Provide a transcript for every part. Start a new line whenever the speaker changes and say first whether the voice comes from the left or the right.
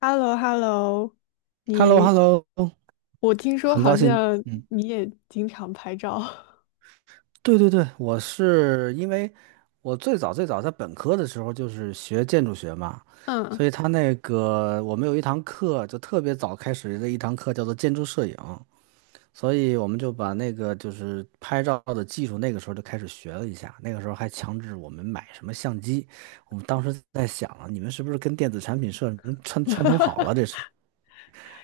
left: h e l l o h e l l o
right: h e l l o h
left: 你，
right: e l l o
left: 我听说
right: 很高
left: 好
right: 兴。
left: 像
right: 嗯。
left: 你也经常拍照，
right: 对对对，我是因为我最早最早在本科的时候就是学建筑学嘛，
left: 嗯，
right: 所以他那个我们有一堂课就特别早开始的一堂课叫做建筑摄影，所以我们就把那个就是拍照的技术那个时候就开始学了一下，那个时候还强制我们买什么相机，我们当时在想啊，你们是不是跟电子产品社什么串通好了这 是，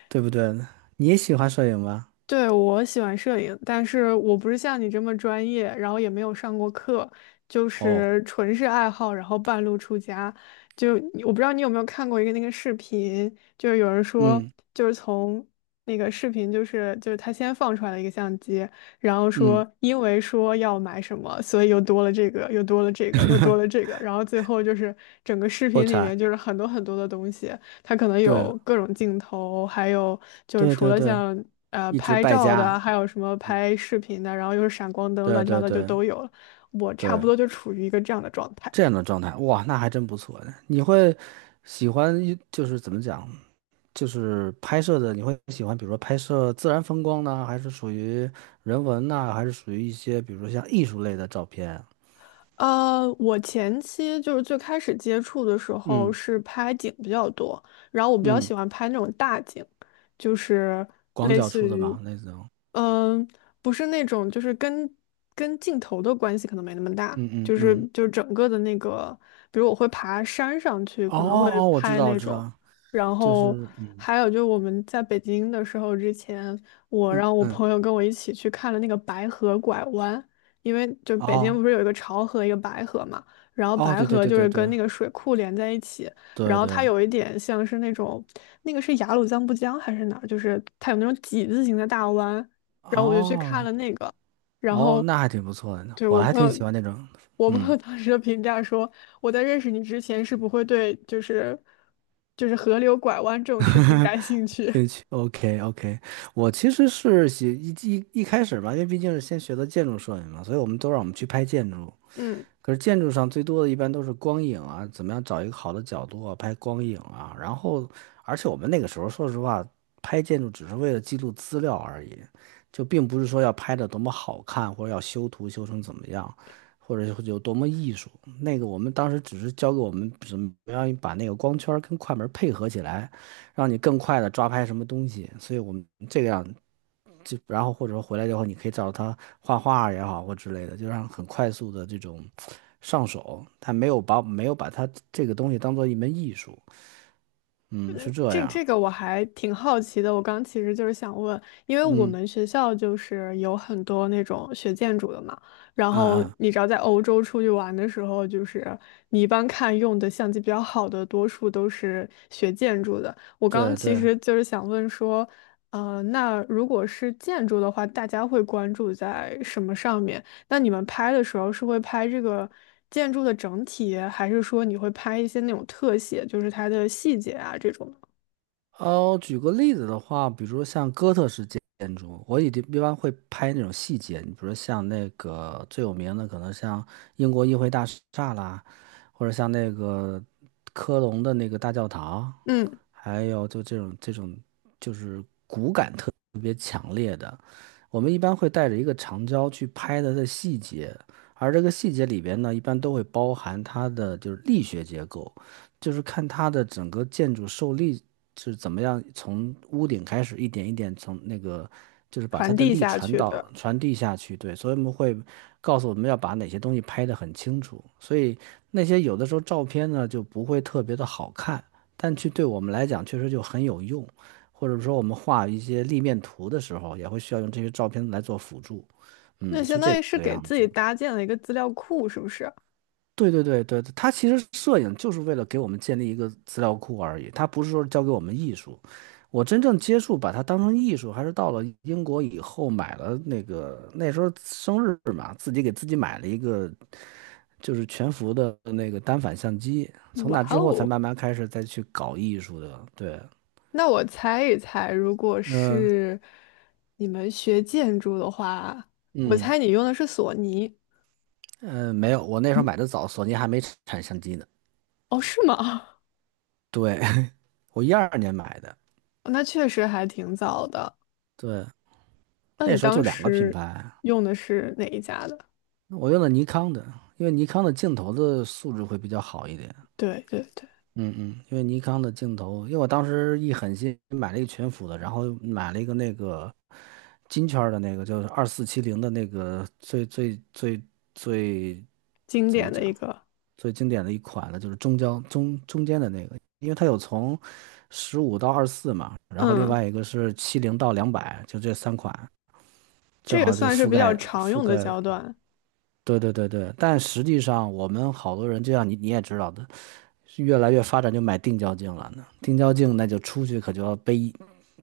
right: 对不对？你也喜欢摄影吗？
left: 对，我喜欢摄影，但是我不是像你这么专业，然后也没有上过课，就
right: 哦。
left: 是纯是爱好，然后半路出家。就我不知道你有没有看过一个那个视频，就是有人说，
right: 嗯
left: 就是从那个视频，就是他先放出来了一个相机，然后
right: 嗯。
left: 说因为说要买什么，所以又多了这个，又多了这个，又多了这个，然后最后就是整个视
right: 破
left: 频里
right: 产。
left: 面就是很多很多的东西。它可能
right: 对
left: 有各种镜头，还有就是
right: 对
left: 除
right: 对
left: 了
right: 对。
left: 像
right: 一直
left: 拍
right: 败
left: 照的啊
right: 家。
left: 还有什么
right: 嗯。
left: 拍视频的，然后又是闪光灯，
right: 对
left: 乱七八
right: 对
left: 糟就
right: 对
left: 都有了。我差
right: 对，
left: 不多就处于一个这样的状态。
right: 这样的状态。哇，那还真不错呢。你会喜欢一就是怎么讲，就是拍摄的，你会喜欢，比如说拍摄自然风光呢，还是属于人文呢，还是属于一些，比如说像艺术类的照片？
left: 我前期就是最开始接触的时候
right: 嗯
left: 是拍景比较多，然后我比较
right: 嗯。
left: 喜欢拍那种大景，就是
right: 广
left: 类
right: 角
left: 似
right: 出的
left: 于，
right: 嘛，那种。
left: 嗯、不是那种就是跟镜头的关系可能没那么大，
right: 嗯嗯
left: 就是
right: 嗯。
left: 就是整个的那个，比如我会爬山上去，
right: 哦
left: 可能会
right: 哦，我知
left: 拍
right: 道我
left: 那
right: 知
left: 种，
right: 道。
left: 然
right: 就
left: 后
right: 是嗯
left: 还有就是我们在北京的时候之前，我
right: 嗯
left: 让我
right: 嗯。
left: 朋友跟我一起去看了那个白河拐弯。因为就北京
right: 哦
left: 不是有一个潮河，一个白河嘛，然后
right: 哦。
left: 白
right: 对对
left: 河
right: 对
left: 就是
right: 对
left: 跟
right: 对
left: 那个水库连在一起，然
right: 对
left: 后
right: 对。
left: 它有一点像是那种，那个是雅鲁藏布江还是哪儿，就是它有那种几字形的大湾，然后我就去看
right: 哦。
left: 了那个，然
right: 哦，
left: 后
right: 那还挺不错的呢，
left: 对
right: 我
left: 我
right: 还
left: 朋
right: 挺
left: 友，
right: 喜欢那种。
left: 我朋
right: 嗯。
left: 友当时的评价说，我在认识你之前是不会对就是河流拐弯这种事情感兴 趣，
right: 兴趣，OK OK。我其实是喜一一一开始嘛，因为毕竟是先学的建筑摄影嘛，所以我们都让我们去拍建筑。
left: 嗯。
right: 可是建筑上最多的一般都是光影啊，怎么样找一个好的角度啊，拍光影啊。然后，而且我们那个时候说实话，拍建筑只是为了记录资料而已，就并不是说要拍的多么好看，或者要修图修成怎么样，或者有多么艺术。那个我们当时只是教给我们怎么样把那个光圈儿跟快门儿配合起来，让你更快的抓拍什么东西。所以我们这个样，就然后或者说回来以后，你可以找他画画也好或之类的，就让很快速的这种上手。他没有把他这个东西当做一门艺术。嗯，是这
left: 这
right: 样。
left: 这个我还挺好奇的，我刚其实就是想问，因为我
right: 嗯
left: 们学校就是有很多那种学建筑的嘛，然
right: 啊
left: 后
right: 啊。
left: 你知道在欧洲出去玩的时候，就是你一般看用的相机比较好的，多数都是学建筑的。我刚
right: 对
left: 其
right: 对
left: 实就是想问说，那如果是建筑的话，大家会关注在什么上面？那你们拍的时候是会拍这个建筑的整体，还是说你会拍一些那种特写，就是它的细节啊这种？
right: 哦，举个例子的话，比如说像哥特式建筑，我一定一般会拍那种细节，你比如说像那个最有名的，可能像英国议会大厦啦，或者像那个科隆的那个大教堂，
left: 嗯，
right: 还有就这种就是我们一般会带着一个长焦去拍它的细节，而这个细节里边呢，一般都会包含它的就是力学结构，就是看它的整个建筑受力是怎么样，从屋顶开始一点一点从那个就是把它
left: 传
right: 的
left: 递
right: 力
left: 下
right: 传
left: 去
right: 导
left: 的，
right: 传递下去。对，所以我们会告诉我们要把哪些东西拍得很清楚，所以那些有的时候照片呢就不会特别的好看，但去对我们来讲确实就很有用。或者说我们画一些立面图的时候，也会需要用这些照片来做辅助。嗯，
left: 那相
right: 是这
left: 当于是
right: 个
left: 给
right: 样
left: 自己
right: 子。
left: 搭建了一个资料库，是不是？
right: 对对对对，它其实摄影就是为了给我们建立一个资料库而已，它不是说教给我们艺术。我真正接触把它当成艺术，还是到了英国以后买了那个那时候生日嘛，自己给自己买了一个就是全幅的那个单反相机，从
left: 哇
right: 那之后才
left: 哦，
right: 慢慢开始再去搞艺术的。对。
left: 那我猜一猜，如果
right: 嗯
left: 是你们学建筑的话，我
right: 嗯。
left: 猜你用的是索尼。
right: 嗯，没有，我那时候
left: 嗯，
right: 买的早，索尼还没产相机呢。
left: 哦，是吗？
right: 对。我一二年买的。
left: 那确实还挺早的。
right: 对，
left: 那
right: 那
left: 你
right: 时候就
left: 当
right: 两个品
left: 时
right: 牌。
left: 用的是哪一家的？
right: 我用的尼康的，因为尼康的镜头的素质会比较好一点。
left: 对对对，
right: 嗯嗯，因为尼康的镜头，因为我当时一狠心买了一个全幅的，然后买了一个那个金圈儿的那个，就是二四七零的那个最
left: 经
right: 怎么
left: 典的一
right: 讲？
left: 个，
right: 最经典的一款呢，就是中焦中中间的那个，因为它有从十五到二十四嘛，然后另
left: 嗯，
right: 外一个是七零到两百，就这三款，
left: 这
right: 正
left: 也
right: 好就
left: 算是
right: 覆
left: 比较
right: 盖
left: 常
right: 覆
left: 用的
right: 盖。
left: 焦段。
right: 对对对对，但实际上我们好多人，就像你也知道的，是越来越发展就买定焦镜了呢。定焦镜那就出去可就要背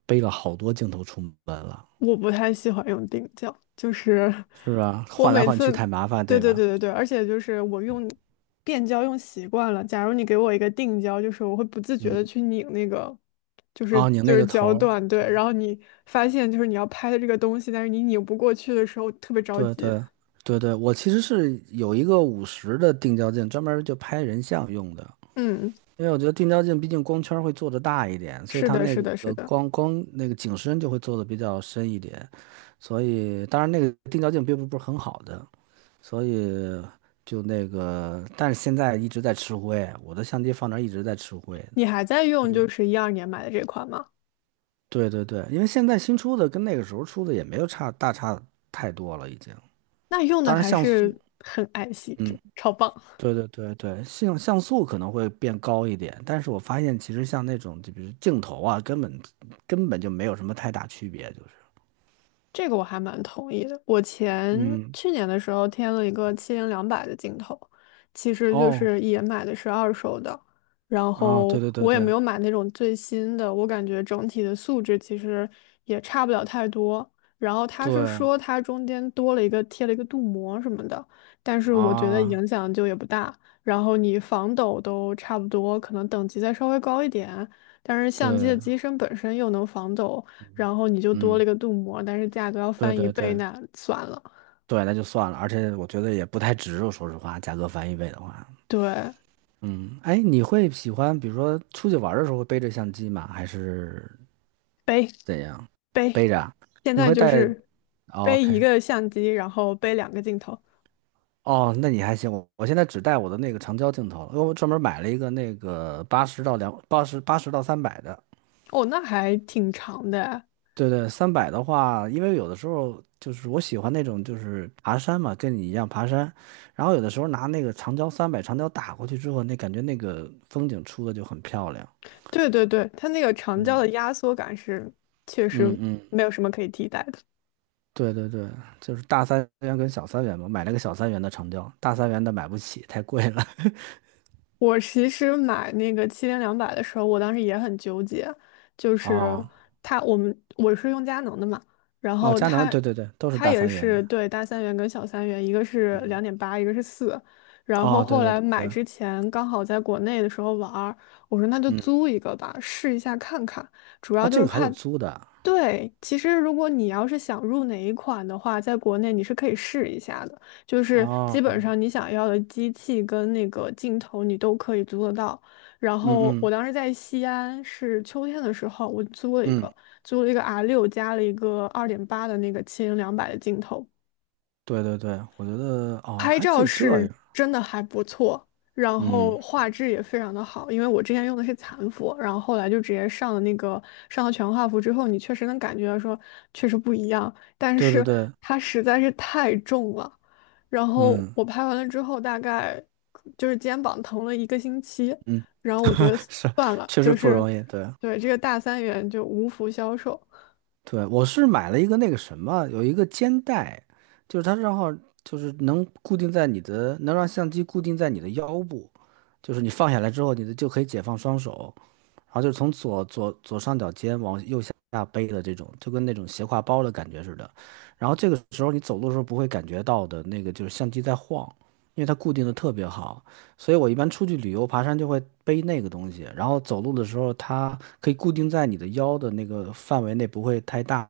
right: 背了好多镜头出门了，
left: 我不太喜欢用定焦，就是
right: 是吧？
left: 我
right: 换来
left: 每
right: 换
left: 次，
right: 去太麻烦，
left: 对
right: 对
left: 对对
right: 吧？
left: 对对，而且就是我用变焦用习惯了。假如你给我一个定焦，就是我会不自觉的去拧那个，就是
right: 哦，拧
left: 就
right: 那
left: 是
right: 个头
left: 焦
right: 儿。
left: 段，对。然后你发现就是你要拍的这个东西，但是你拧不过去的时候，特别着
right: 对
left: 急。
right: 对对对，我其实是有一个五十的定焦镜，专门儿就拍人像用的。
left: 嗯，
right: 因为我觉得定焦镜毕竟光圈儿会做的大一点，所以
left: 是
right: 它
left: 的，
right: 那
left: 是的，是
right: 个
left: 的。
right: 光光那个景深就会做的比较深一点。所以当然那个定焦镜并不是很好的，所以就那个，但是现在一直在吃灰，我的相机放那儿一直在吃灰呢。
left: 你还在用
right: 你
left: 就是2012年买的这款吗？
right: 对对对，因为现在新出的跟那个时候出的也没有差太多了，已经。
left: 那用的
right: 当然
left: 还
right: 像素。
left: 是很爱惜，就
right: 嗯。
left: 超棒。
right: 对对对对，像像素可能会变高一点，但是我发现其实像那种就比如镜头啊，根本就没有什么太大区别，就是，
left: 这个我还蛮同意的。我
right: 嗯。
left: 去年的时候添了一个七零两百的镜头，其实就
right: 哦。
left: 是也买的是二手的，然
right: 啊，对
left: 后
right: 对对
left: 我也
right: 对
left: 没有买那种最新的，我感觉整体的素质其实也差不了太多。然后他是
right: 对
left: 说它中间多了一个贴了一个镀膜什么的，但是我觉得
right: 啊。
left: 影响就也不大。然后你防抖都差不多，可能等级再稍微高一点，但是相机的
right: 对。
left: 机身本身又能防抖。然后你就多了
right: 嗯。
left: 一个镀膜，但是价格要
right: 对
left: 翻一
right: 对
left: 倍，
right: 对
left: 那算了。
right: 对，那就算了，而且我觉得也不太值，我说实话，价格翻一倍的话。
left: 对，
right: 嗯。哎，你会喜欢比如说出去玩儿的时候会背着相机吗？还是
left: 背
right: 怎样？
left: 背，
right: 背着啊
left: 现
right: 你
left: 在
right: 会
left: 就
right: 带
left: 是
right: 哦
left: 背一
right: ？OK。
left: 个相机，然后背两个镜头。
right: 哦，那你还行，我我现在只带我的那个长焦镜头了因为我专门买了一个那个八十到三百的。
left: 哦，那还挺长的哎。
right: 对对，三百的话，因为有的时候就是我喜欢那种就是爬山嘛，跟你一样爬山，然后有的时候拿那个长焦打过去之后，那感觉那个风景出的就很漂亮。
left: 对对对，它那个长焦的压缩感是确实
right: 嗯嗯。
left: 没有什么可以替代的。
right: 对对对，就是大三元跟小三元嘛，买了个小三元的长焦，大三元的买不起，太贵了。
left: 我其实买那个七零两百的时候，我当时也很纠结，就 是
right: 哦
left: 它我们我是用佳能的嘛，然
right: 哦，
left: 后
right: 佳能，
left: 它
right: 对对对，都是
left: 它
right: 大
left: 也
right: 三元的。
left: 是对大三元跟小三元，一个是两
right: 嗯。
left: 点八，一个是四，然后
right: 哦，对
left: 后
right: 对
left: 来买
right: 对。
left: 之前刚好在国内的时候玩儿我说那就
right: 嗯。
left: 租一个吧，试一下看看，主要
right: 哦，
left: 就
right: 这
left: 是
right: 个还
left: 怕，
right: 有租的啊。
left: 对，其实如果你要是想入哪一款的话，在国内你是可以试一下的，就是基本
right: 哦
left: 上你想要的机器跟那个镜头你都可以租得到。然
right: 嗯
left: 后我
right: 嗯
left: 当时在西安是秋天的时候，我租了一
right: 嗯。
left: 个，租了一个 R6加了一个2.8的那个七零两百的镜头，
right: 对对对，我觉得哦
left: 拍
right: 还可
left: 照
right: 以这
left: 是
right: 样。
left: 真的还不错，然
right: 嗯。
left: 后画质也非常的好。因为我之前用的是残幅，然后后来就直接上了全画幅之后，你确实能感觉到说确实不一样，但
right: 对对
left: 是
right: 对。
left: 它实在是太重了。然后
right: 嗯
left: 我拍完了之后，大概就是肩膀疼了一个星期，
right: 嗯。
left: 然后我觉得
right: 是
left: 算了，
right: 确实
left: 就
right: 不
left: 是
right: 容易。对
left: 对这个大三元就无福消受。
right: 对，我是买了一个那个什么，有一个肩带，就是它正好就是能固定在你的，能让相机固定在你的腰部，就是你放下来之后，你的就可以解放双手，然后就是从左上角肩往右下背的这种，就跟那种斜挎包的感觉似的。然后这个时候你走路的时候不会感觉到的那个就是相机在晃，因为它固定的特别好。所以我一般出去旅游爬山就会背那个东西，然后走路的时候它可以固定在你的腰的那个范围内，不会太大，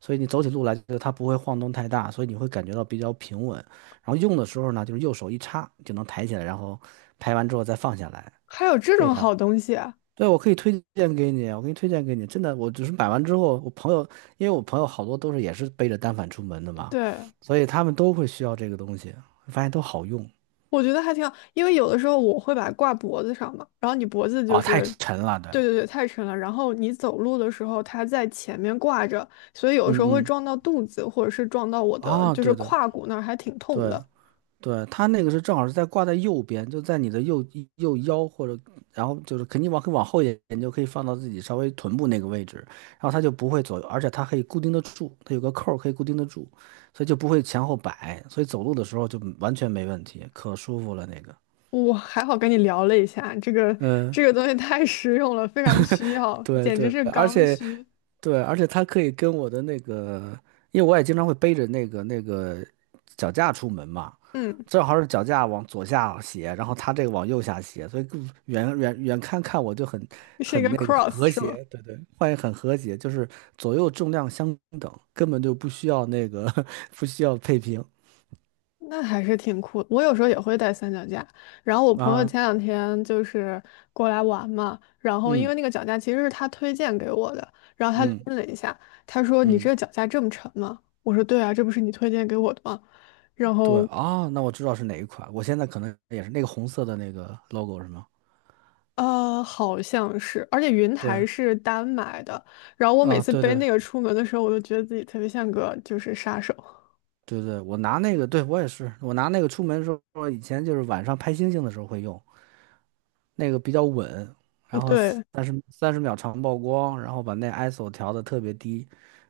right: 所以你走起路来就它不会晃动太大，所以你会感觉到比较平稳。然后用的时候呢，就是右手一插就能抬起来，然后拍完之后再放下来，
left: 还有这
right: 这
left: 种
right: 样。
left: 好东西啊？
right: 对，我可以推荐给你，我给你推荐给你。真的，我只是买完之后，我朋友，因为我朋友好多都是也是背着单反出门的嘛，
left: 对。
right: 所以他们都会需要这个东西，发现都好用。
left: 我觉得还挺好，因为有的时候我会把它挂脖子上嘛，然后你脖子就
right: 哦，太
left: 是，
right: 沉了，对。
left: 对对对，太沉了，然后你走路的时候它在前面挂着，所以有的时
right: 嗯
left: 候会
right: 嗯。
left: 撞到肚子，或者是撞到我的
right: 啊，
left: 就是
right: 对对
left: 胯骨那儿，还挺痛
right: 对。
left: 的。
right: 对，它那个是正好是在挂在右边，就在你的右腰或者，然后就是肯定往可以往后一点，你就可以放到自己稍微臀部那个位置，然后它就不会左右，而且它可以固定得住，它有个扣儿可以固定得住，所以就不会前后摆，所以走路的时候就完全没问题，可舒服了那个。
left: 我还好跟你聊了一下，这个
right: 嗯，
left: 这个东西太实用了，非常需要，
right: 对
left: 简直
right: 对，
left: 是
right: 而
left: 刚
right: 且
left: 需。
right: 对，而且它可以跟我的那个，因为我也经常会背着那个那个脚架出门嘛，
left: 嗯，
right: 正好是脚架往左下斜，然后它这个往右下斜，所以更远看看我就很
left: 是一个
right: 很那个
left: cross
right: 和
left: 是吗？
right: 谐，对对，换也很和谐，就是左右重量相等，根本就不需要那个 不需要配平
left: 那还是挺酷的。我有时候也会带三脚架，然后我朋友
right: 啊。
left: 前两天就是过来玩嘛，然后因
right: 嗯
left: 为那个脚架其实是他推荐给我的，然后他
right: 嗯
left: 拎了一下，他说："你这
right: 嗯。
left: 个脚架这么沉吗？"我说："对啊，这不是你推荐给我的吗？"然
right: 对
left: 后
right: 啊，那我知道是哪一款，我现在可能也是那个红色的那个 logo 是吗？
left: 好像是，而且云台
right: 对。
left: 是单买的，然后我每
right: 啊，
left: 次
right: 对
left: 背
right: 对
left: 那个出门的时候，我都觉得自己特别像个就是杀手。
right: 对对，我拿那个，对，我也是，我拿那个出门的时候，以前就是晚上拍星星的时候会用，那个比较稳，然后
left: 对，
right: 三十秒长曝光，然后把那 ISO 调的特别低，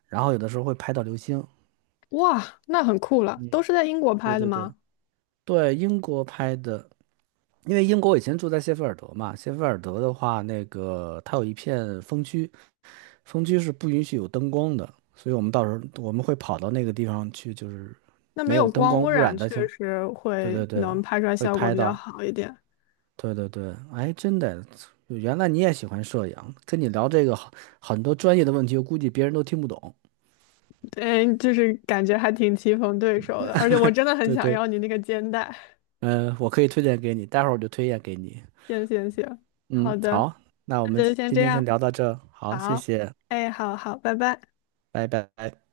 right: 然后有的时候会拍到流星。
left: 哇，那很酷了，
right: 嗯。
left: 都是在英国
right: 对
left: 拍的
right: 对对
left: 吗？
right: 对，英国拍的，因为英国我以前住在谢菲尔德嘛，谢菲尔德的话，那个它有一片风区，风区是不允许有灯光的，所以我们到时候我们会跑到那个地方去，就是
left: 那没
right: 没有
left: 有
right: 灯
left: 光
right: 光
left: 污
right: 污
left: 染，
right: 染的
left: 确实
right: 对
left: 会
right: 对对，
left: 能拍出来
right: 会
left: 效果
right: 拍
left: 比较
right: 到，
left: 好一点。
right: 对对对，哎，真的，原来你也喜欢摄影，跟你聊这个好很多专业的问题，我估计别人都听不懂。
left: 对，就是感觉还挺棋逢对手的，而且我真的很
right: 对
left: 想
right: 对。
left: 要你那个肩带。
right: 嗯、我可以推荐给你，待会儿我就推荐给你。
left: 行行行，
right: 嗯，
left: 好的，
right: 好，那我
left: 那
right: 们
left: 就先
right: 今
left: 这
right: 天先
left: 样。
right: 聊到这儿好，谢
left: 好，
right: 谢。
left: 哎，好好，拜拜。
right: 拜拜。